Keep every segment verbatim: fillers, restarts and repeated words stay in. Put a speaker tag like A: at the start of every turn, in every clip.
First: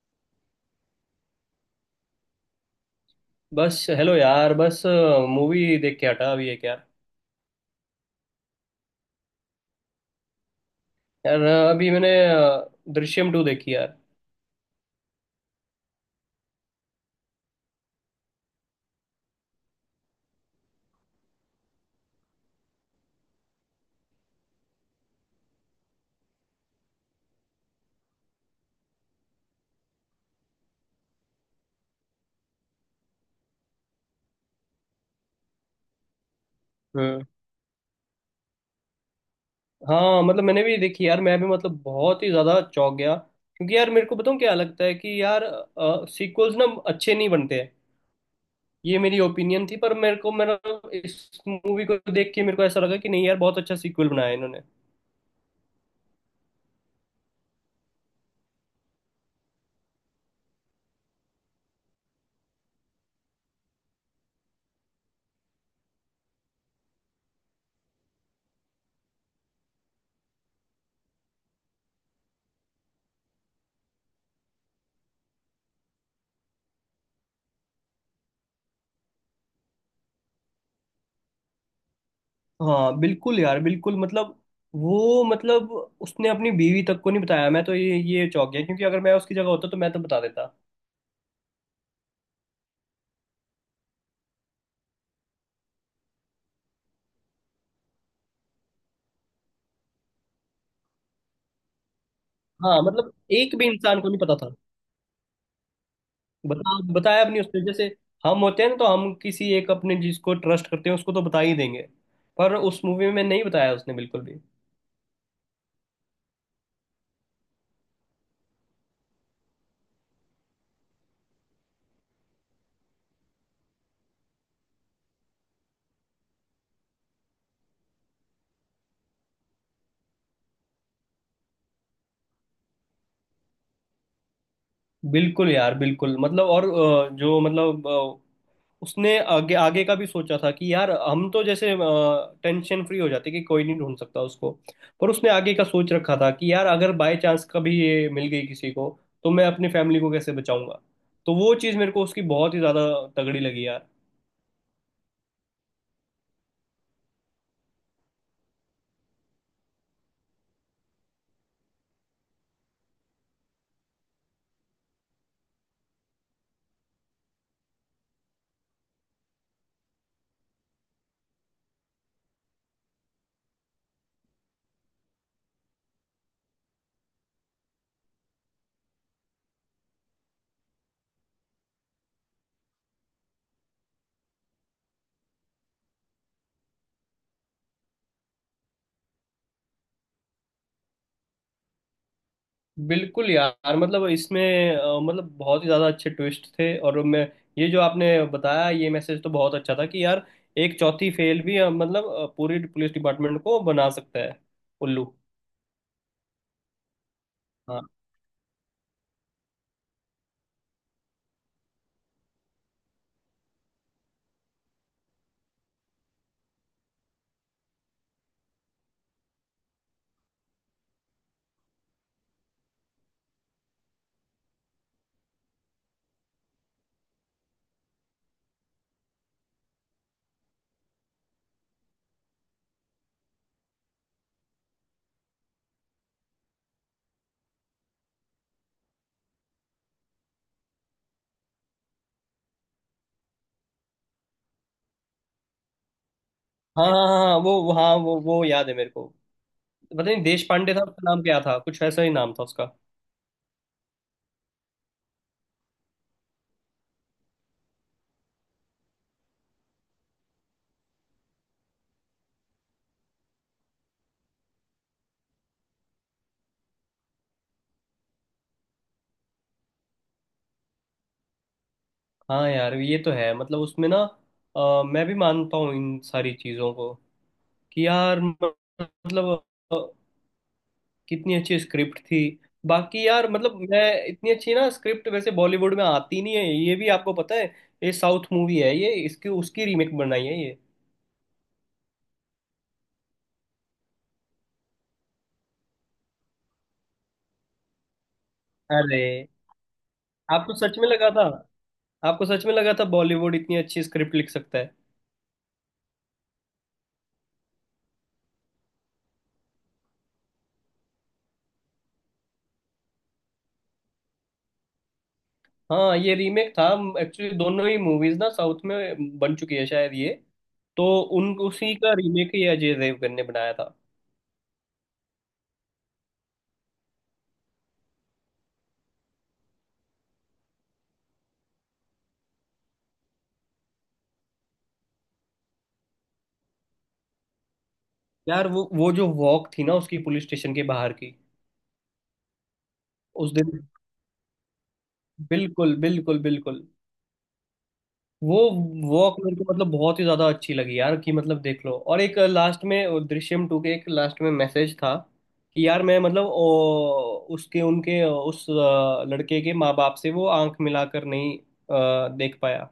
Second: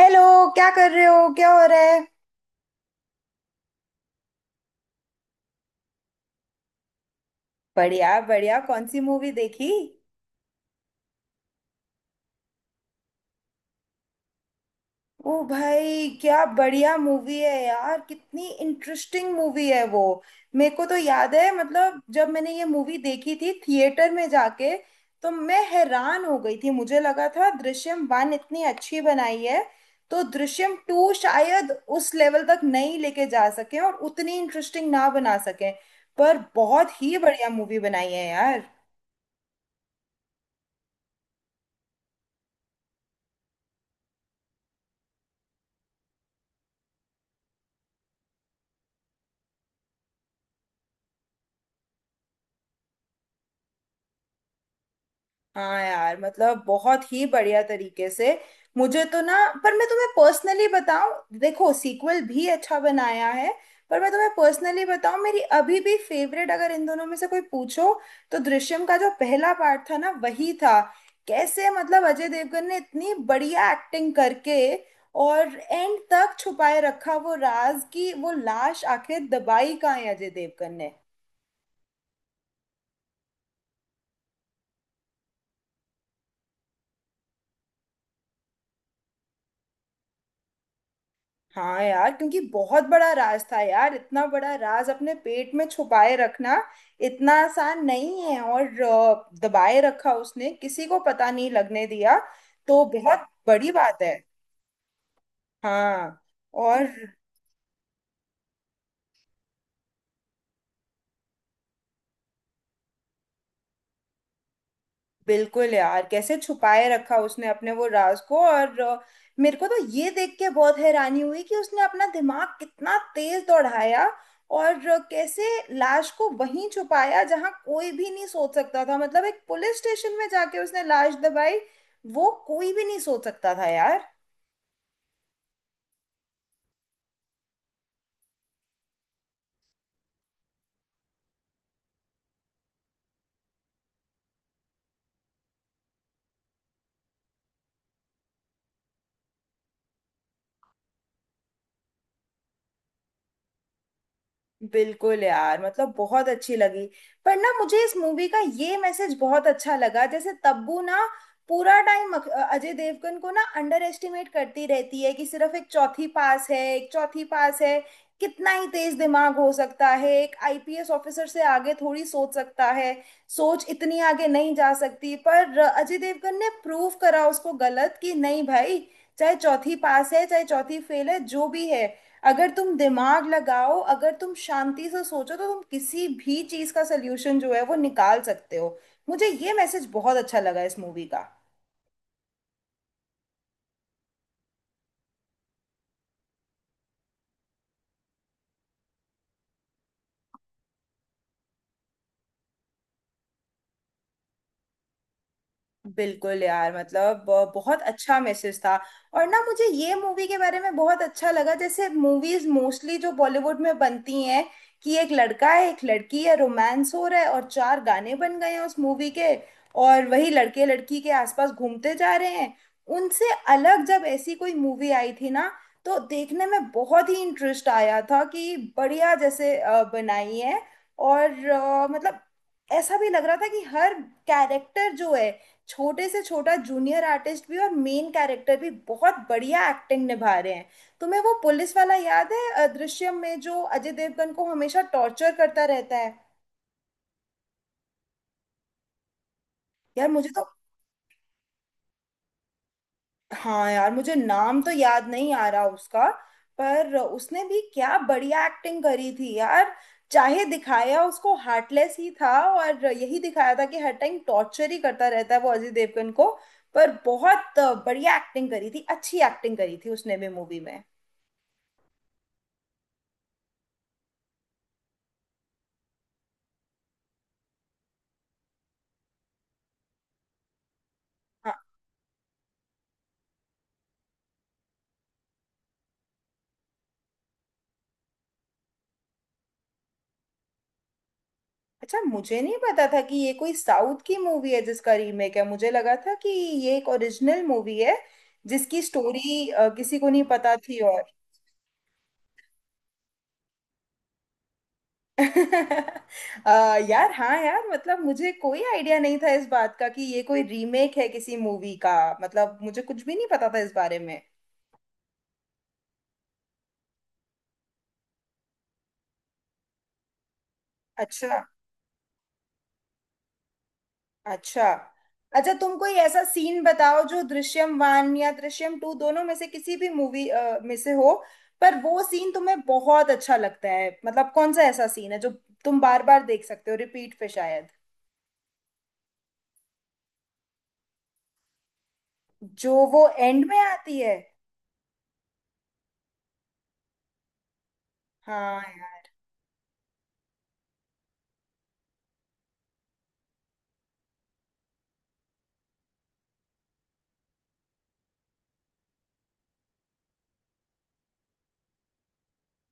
A: Hello. क्या कर रहे हो, क्या हो रहा है?
B: बस हेलो यार, बस मूवी देख के हटा अभी एक यार।
A: बढ़िया बढ़िया, कौन सी मूवी देखी?
B: यार अ, अभी मैंने अ, दृश्यम टू देखी यार।
A: ओ भाई, क्या बढ़िया मूवी है यार, कितनी इंटरेस्टिंग मूवी है वो। मेरे को तो याद है, मतलब जब मैंने ये मूवी देखी थी थिएटर में जाके, तो मैं हैरान हो गई थी। मुझे लगा था दृश्यम वन इतनी अच्छी बनाई है, तो दृश्यम टू शायद उस लेवल तक नहीं लेके जा सके और उतनी इंटरेस्टिंग ना बना सके, पर बहुत ही
B: हम्म।
A: बढ़िया मूवी बनाई है यार।
B: हाँ मतलब मैंने भी देखी यार, मैं भी मतलब बहुत ही ज्यादा चौंक गया, क्योंकि यार मेरे को बताऊँ क्या लगता है कि यार सीक्वल्स ना अच्छे नहीं बनते हैं। ये मेरी ओपिनियन थी, पर मेरे को मेरा इस मूवी को देख के मेरे को ऐसा लगा कि नहीं यार, बहुत अच्छा सीक्वल बनाया है इन्होंने।
A: हाँ यार, मतलब बहुत ही बढ़िया तरीके से। मुझे तो ना, पर मैं तुम्हें पर्सनली बताऊं, देखो सीक्वल भी अच्छा बनाया है, पर मैं तुम्हें पर्सनली बताऊं, मेरी अभी भी फेवरेट अगर इन दोनों में से कोई पूछो तो दृश्यम का जो पहला पार्ट था ना, वही था। कैसे मतलब अजय देवगन ने इतनी बढ़िया एक्टिंग करके और एंड तक छुपाए रखा वो राज, की वो लाश आखिर दबाई कहाँ है अजय देवगन ने।
B: हाँ बिल्कुल यार, बिल्कुल मतलब वो मतलब उसने अपनी बीवी तक को नहीं बताया। मैं तो ये ये चौंक गया, क्योंकि अगर मैं उसकी जगह होता तो मैं तो बता देता।
A: हाँ यार, क्योंकि बहुत बड़ा राज था यार। इतना बड़ा राज अपने पेट में छुपाए रखना इतना आसान नहीं है, और अ, दबाए रखा उसने, किसी को पता नहीं लगने दिया,
B: हाँ
A: तो
B: मतलब
A: बहुत
B: एक भी
A: बड़ी
B: इंसान
A: बात
B: को
A: है।
B: नहीं पता था।
A: हाँ।
B: बता
A: और
B: बताया अपनी उसने जैसे हम होते हैं ना, तो हम किसी एक अपने जिसको ट्रस्ट करते हैं उसको तो बता ही देंगे, पर उस मूवी में नहीं बताया उसने बिल्कुल भी।
A: बिल्कुल यार, कैसे छुपाए रखा उसने अपने वो राज को। और अ, मेरे को तो ये देख के बहुत हैरानी हुई कि उसने अपना दिमाग कितना तेज दौड़ाया, और अ, कैसे लाश को वहीं छुपाया जहां कोई भी नहीं सोच सकता था। मतलब एक पुलिस स्टेशन में जाके उसने लाश दबाई, वो कोई भी नहीं सोच सकता था यार।
B: बिल्कुल यार, बिल्कुल मतलब, और अ, जो मतलब अ, उसने आगे आगे का भी सोचा था कि यार हम तो जैसे टेंशन फ्री हो जाते कि कोई नहीं ढूंढ सकता उसको, पर उसने आगे का सोच रखा था कि यार अगर बाय चांस कभी ये मिल गई किसी को, तो मैं अपनी फैमिली को कैसे बचाऊंगा। तो वो चीज़ मेरे को उसकी बहुत ही ज़्यादा तगड़ी लगी यार।
A: बिल्कुल यार, मतलब बहुत अच्छी लगी। पर ना, मुझे इस मूवी का ये मैसेज बहुत अच्छा लगा। जैसे तब्बू ना पूरा टाइम अजय देवगन को ना अंडर एस्टिमेट करती रहती है कि सिर्फ एक चौथी पास है, एक चौथी पास है, कितना ही तेज दिमाग हो सकता है, एक आईपीएस ऑफिसर से आगे थोड़ी सोच सकता है, सोच इतनी आगे नहीं जा सकती। पर अजय देवगन ने प्रूव करा उसको गलत कि नहीं भाई, चाहे चौथी पास है चाहे चौथी फेल है, जो भी है, अगर तुम दिमाग लगाओ, अगर तुम शांति से सोचो, तो तुम किसी भी चीज का सोल्यूशन जो है वो निकाल सकते हो। मुझे ये मैसेज बहुत अच्छा लगा इस मूवी का।
B: बिल्कुल यार मतलब इसमें अ, मतलब बहुत ही ज़्यादा अच्छे ट्विस्ट थे। और मैं, ये जो आपने बताया, ये मैसेज तो बहुत अच्छा था कि यार एक चौथी फेल भी अ, मतलब अ, पूरी पुलिस डिपार्टमेंट को बना सकता है उल्लू।
A: बिल्कुल यार, मतलब ब- बहुत
B: हाँ
A: अच्छा मैसेज था। और ना, मुझे ये मूवी के बारे में बहुत अच्छा लगा। जैसे मूवीज मोस्टली जो बॉलीवुड में बनती हैं कि एक लड़का है, एक लड़की है, रोमांस हो रहा है और चार गाने बन गए हैं उस मूवी के, और वही लड़के लड़की के आसपास घूमते जा रहे हैं। उनसे अलग जब ऐसी कोई मूवी आई थी ना, तो देखने में बहुत ही इंटरेस्ट आया था कि बढ़िया जैसे अ, बनाई है। और अ, मतलब ऐसा भी लग रहा था कि हर कैरेक्टर जो है, छोटे से छोटा जूनियर आर्टिस्ट भी और मेन कैरेक्टर भी बहुत बढ़िया एक्टिंग निभा रहे हैं। तुम्हें वो पुलिस वाला याद है अदृश्यम में, जो अजय देवगन को हमेशा टॉर्चर करता रहता है?
B: हाँ हाँ हाँ हाँ, वो वो- हाँ वो वो याद है मेरे को। पता
A: यार
B: नहीं
A: मुझे
B: देश
A: तो।
B: पांडे था उसका नाम, क्या था कुछ ऐसा ही नाम था उसका।
A: हाँ यार, मुझे नाम तो याद नहीं आ रहा उसका, पर उसने भी क्या बढ़िया एक्टिंग करी थी यार। चाहे दिखाया उसको हार्टलेस ही था और यही दिखाया था कि हर टाइम टॉर्चर ही करता रहता है वो अजय देवगन को, पर बहुत बढ़िया एक्टिंग करी थी, अच्छी एक्टिंग करी थी उसने भी मूवी में।
B: हाँ यार, ये तो है मतलब उसमें ना अ, मैं भी मानता हूँ इन सारी चीज़ों को कि यार मतलब कितनी अच्छी स्क्रिप्ट थी। बाकी यार मतलब मैं, इतनी अच्छी ना स्क्रिप्ट वैसे बॉलीवुड में आती नहीं है, ये भी आपको पता है। ये साउथ मूवी है, ये इसकी उसकी रीमेक बनाई है ये।
A: अच्छा, मुझे नहीं पता था कि ये कोई साउथ की मूवी है जिसका रीमेक है। मुझे लगा था कि ये एक ओरिजिनल मूवी है जिसकी
B: अरे,
A: स्टोरी किसी को नहीं
B: आपको
A: पता
B: सच
A: थी।
B: में
A: और
B: लगा था? आपको सच में लगा था बॉलीवुड इतनी अच्छी स्क्रिप्ट लिख सकता है?
A: अ, यार हाँ यार, मतलब मुझे कोई आइडिया नहीं था इस बात का कि ये कोई रीमेक है किसी मूवी का। मतलब मुझे कुछ भी नहीं पता था इस बारे में।
B: हाँ ये रीमेक था, एक्चुअली दोनों ही मूवीज ना साउथ में बन चुकी है शायद ये। तो उन
A: अच्छा।
B: उसी का रीमेक ही अजय देवगन ने बनाया था।
A: अच्छा, अच्छा तुम कोई ऐसा सीन बताओ जो दृश्यम वन या दृश्यम टू दोनों में से किसी भी मूवी में से हो, पर वो सीन तुम्हें बहुत अच्छा लगता है। मतलब कौन सा ऐसा सीन है जो तुम बार बार देख सकते हो, रिपीट पे शायद।
B: यार वो वो जो वॉक थी ना उसकी, पुलिस स्टेशन के बाहर की,
A: जो वो
B: उस
A: एंड में
B: दिन।
A: आती है।
B: बिल्कुल बिल्कुल बिल्कुल, वो
A: हाँ यार।
B: वॉक मेरे को मतलब बहुत ही ज्यादा अच्छी लगी यार। कि मतलब देख लो, और एक लास्ट में वो दृश्यम टू के एक लास्ट में मैसेज था कि यार, मैं मतलब ओ, उसके उनके उस अ, लड़के के माँ बाप से वो आंख मिलाकर नहीं अ, देख पाया,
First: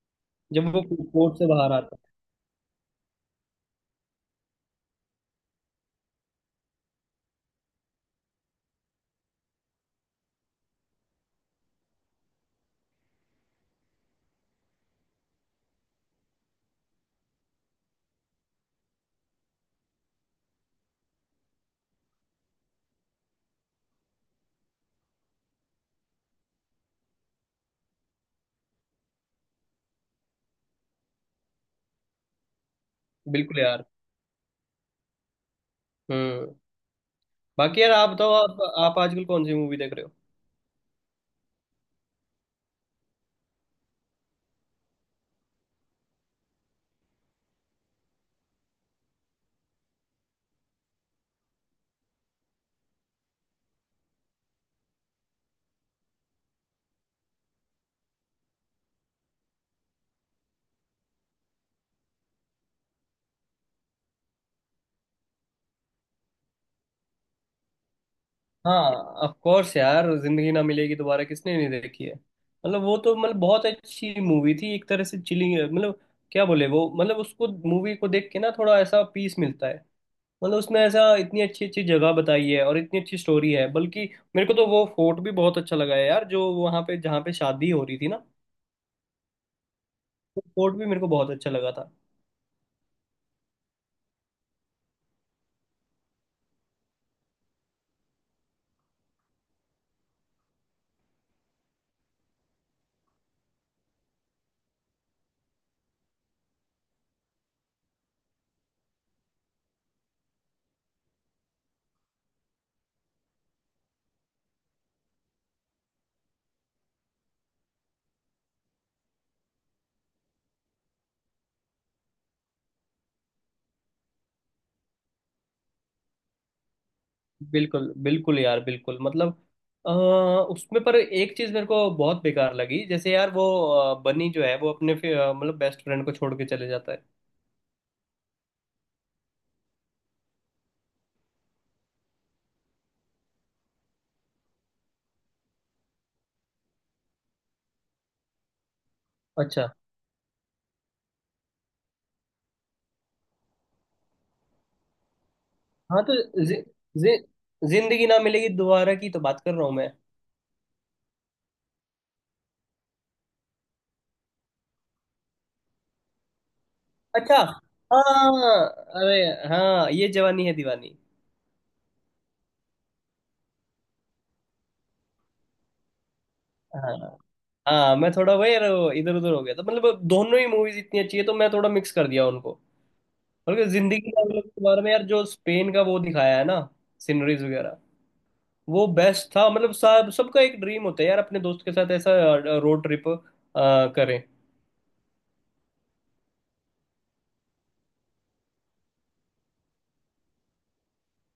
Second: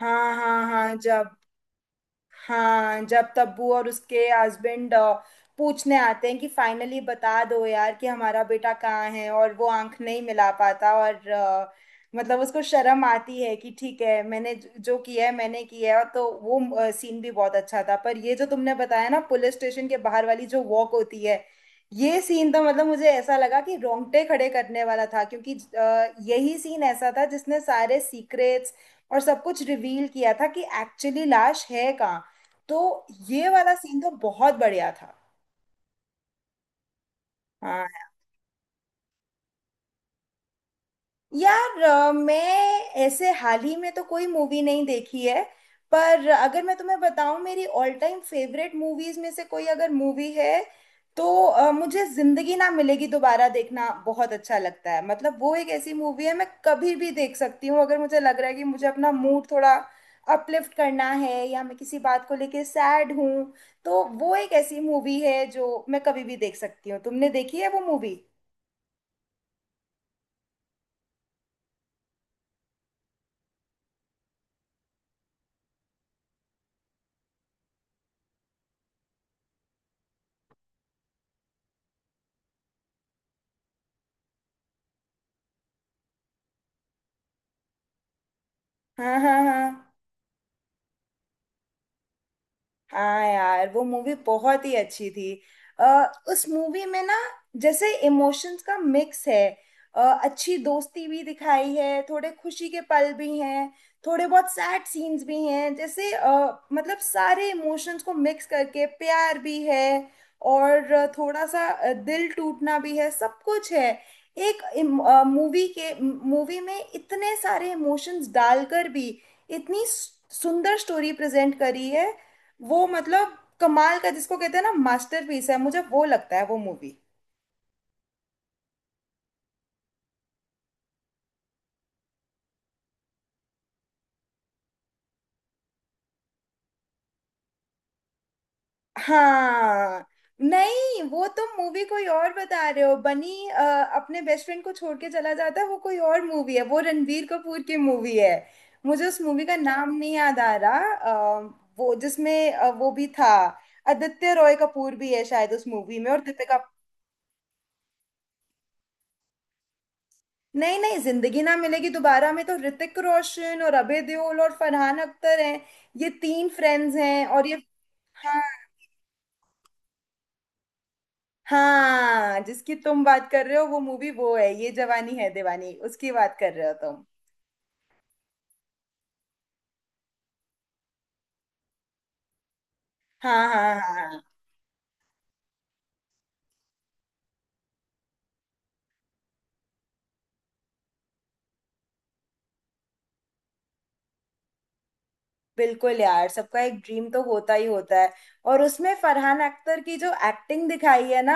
A: हाँ हाँ
B: जब वो
A: हाँ, जब।
B: कोर्ट से बाहर आता।
A: हाँ, जब तब्बू और उसके हस्बैंड पूछने आते हैं कि फाइनली बता दो यार कि हमारा बेटा कहाँ है, और वो आंख नहीं मिला पाता, और अ, मतलब उसको शर्म आती है कि ठीक है, मैंने ज- जो किया है मैंने किया है, तो वो सीन भी बहुत अच्छा था। पर ये जो तुमने बताया ना, पुलिस स्टेशन के बाहर वाली जो वॉक होती है, ये सीन तो मतलब मुझे ऐसा लगा कि रोंगटे खड़े करने वाला था, क्योंकि अ, यही सीन ऐसा था जिसने सारे सीक्रेट्स और सब कुछ रिवील किया था कि एक्चुअली लाश है कहाँ। तो ये
B: बिल्कुल
A: वाला
B: यार।
A: सीन तो बहुत बढ़िया था।
B: हम्म। बाकी
A: हाँ।
B: यार आप बताओ, आप आप आजकल कौन सी मूवी देख रहे हो?
A: यार अ, मैं ऐसे हाल ही में तो कोई मूवी नहीं देखी है, पर अगर मैं तुम्हें बताऊं, मेरी ऑल टाइम फेवरेट मूवीज में से कोई अगर मूवी है, तो अ, मुझे जिंदगी ना मिलेगी दोबारा देखना बहुत अच्छा लगता है। मतलब वो एक ऐसी मूवी है, मैं कभी भी देख सकती हूँ। अगर मुझे लग रहा है कि मुझे अपना मूड थोड़ा अपलिफ्ट करना है, या मैं किसी बात को लेके सैड हूँ, तो वो एक ऐसी मूवी है जो मैं कभी भी देख सकती हूँ। तुमने देखी है वो मूवी?
B: हाँ, ऑफ कोर्स यार, जिंदगी ना मिलेगी दोबारा किसने नहीं देखी है। मतलब वो तो मतलब बहुत अच्छी मूवी थी, एक तरह से चिलिंग मतलब क्या बोले वो। मतलब उसको मूवी को देख के ना थोड़ा ऐसा पीस मिलता है। मतलब उसमें ऐसा इतनी अच्छी अच्छी जगह बताई है और इतनी अच्छी स्टोरी है। बल्कि मेरे को तो वो फोर्ट भी बहुत अच्छा लगा है यार, जो वहाँ पे जहाँ पे शादी हो रही थी ना,
A: हाँ हाँ हाँ।
B: वो फोर्ट भी मेरे को बहुत अच्छा लगा था।
A: हाँ यार, वो मूवी बहुत ही अच्छी थी। आ, उस मूवी में ना, जैसे इमोशंस का मिक्स है। अ, अच्छी दोस्ती भी दिखाई है, थोड़े खुशी के पल भी हैं, थोड़े बहुत सैड सीन्स भी हैं। जैसे अ, मतलब सारे इमोशंस को मिक्स करके, प्यार भी है और थोड़ा सा अ, दिल टूटना भी है, सब कुछ है। एक मूवी के, मूवी में इतने सारे इमोशंस डालकर भी इतनी सु- सुंदर स्टोरी प्रेजेंट करी है। वो मतलब कमाल का, जिसको कहते हैं ना मास्टरपीस है, मुझे वो लगता है वो मूवी।
B: बिल्कुल बिल्कुल यार, बिल्कुल मतलब अ, उसमें पर एक चीज मेरे को बहुत बेकार लगी, जैसे यार वो अ, बनी जो है वो अपने फि- अ, मतलब बेस्ट फ्रेंड को छोड़ के चले जाता है।
A: हाँ। नहीं, वो तुम मूवी कोई और बता रहे हो। बनी अ, अपने बेस्ट फ्रेंड को छोड़ के चला जाता है, वो कोई और मूवी है, वो रणबीर कपूर की मूवी है। मुझे उस मूवी का
B: अच्छा,
A: नाम नहीं याद आ रहा। अ, वो जिसमें अ, वो भी था, आदित्य रॉय कपूर भी है शायद उस मूवी
B: हाँ
A: में
B: तो
A: और
B: जि,
A: दीपिका।
B: जि, जिंदगी ना मिलेगी दोबारा की तो बात कर रहा हूँ मैं।
A: नहीं नहीं, जिंदगी ना मिलेगी दोबारा में तो ऋतिक रोशन और अभय देओल और फरहान अख्तर हैं, ये तीन फ्रेंड्स हैं,
B: अच्छा,
A: और ये हाँ।
B: हाँ, अरे हाँ, ये जवानी है दीवानी।
A: हाँ, जिसकी तुम बात कर रहे हो वो मूवी वो है ये जवानी है दीवानी, उसकी बात कर रहे हो
B: हाँ,
A: तुम।
B: हाँ मैं थोड़ा वही यार इधर उधर हो गया था। मतलब दोनों ही मूवीज इतनी अच्छी है तो मैं थोड़ा मिक्स कर दिया उनको।
A: हाँ
B: बल्कि
A: हाँ हाँ
B: जिंदगी
A: हाँ।
B: ना मिलेगी दोबारा में यार, जो स्पेन का वो दिखाया है ना, सीनरीज वगैरह, वो बेस्ट था। मतलब सब सबका एक ड्रीम होता है यार, अपने दोस्त के साथ ऐसा रोड ट्रिप करें।
A: बिल्कुल यार, सबका एक ड्रीम तो होता ही होता है। और उसमें फरहान अख्तर की जो एक्टिंग दिखाई है ना,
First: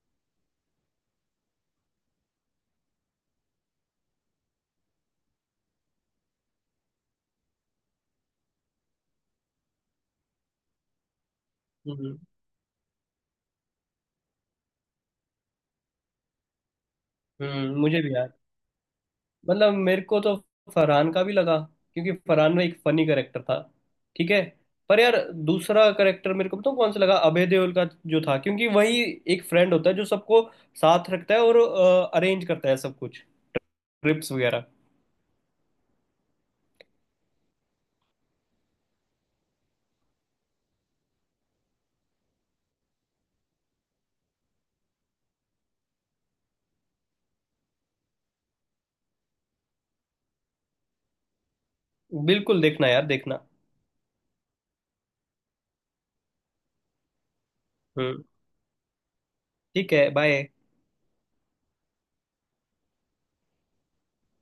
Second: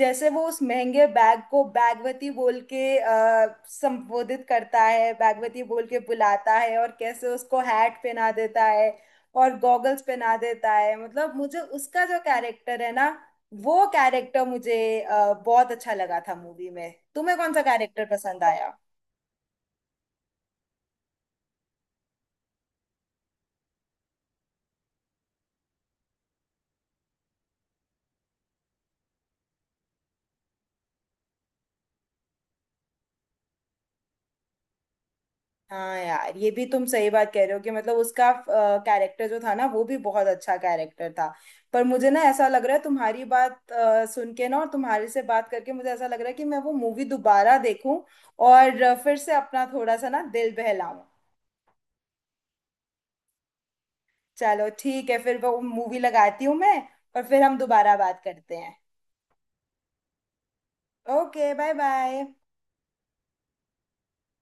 A: जैसे वो उस महंगे बैग को बैगवती बोल के अ, संबोधित करता है, बैगवती बोल के बुलाता है, और कैसे उसको हैट पहना देता है और गॉगल्स पहना देता है। मतलब मुझे उसका जो
B: हम्म।
A: कैरेक्टर है ना, वो कैरेक्टर मुझे अ, बहुत अच्छा लगा था मूवी में। तुम्हें कौन सा
B: हम्म, मुझे
A: कैरेक्टर
B: भी यार,
A: पसंद आया?
B: मतलब मेरे को तो फरहान का भी लगा, क्योंकि फरहान में एक फनी करेक्टर था। ठीक है, पर यार दूसरा करेक्टर मेरे को पता कौन सा लगा, अभय देओल का जो था, क्योंकि वही एक फ्रेंड होता है जो सबको साथ रखता है और अरेंज करता है सब कुछ, ट्रिप्स वगैरह।
A: हाँ यार, ये भी तुम सही बात कह रहे हो कि मतलब उसका कैरेक्टर जो था ना, वो भी बहुत अच्छा कैरेक्टर था। पर मुझे ना ऐसा लग रहा है तुम्हारी बात अ, सुन के ना, और तुम्हारे से बात करके मुझे ऐसा लग रहा है कि मैं वो मूवी दोबारा देखूं, और अ, फिर से अपना थोड़ा सा ना दिल बहलाऊं।
B: बिल्कुल देखना यार, देखना।
A: चलो ठीक है, फिर वो मूवी लगाती हूँ मैं, और फिर हम दोबारा बात
B: हम्म,
A: करते हैं।
B: ठीक है, बाय।
A: Okay, bye bye.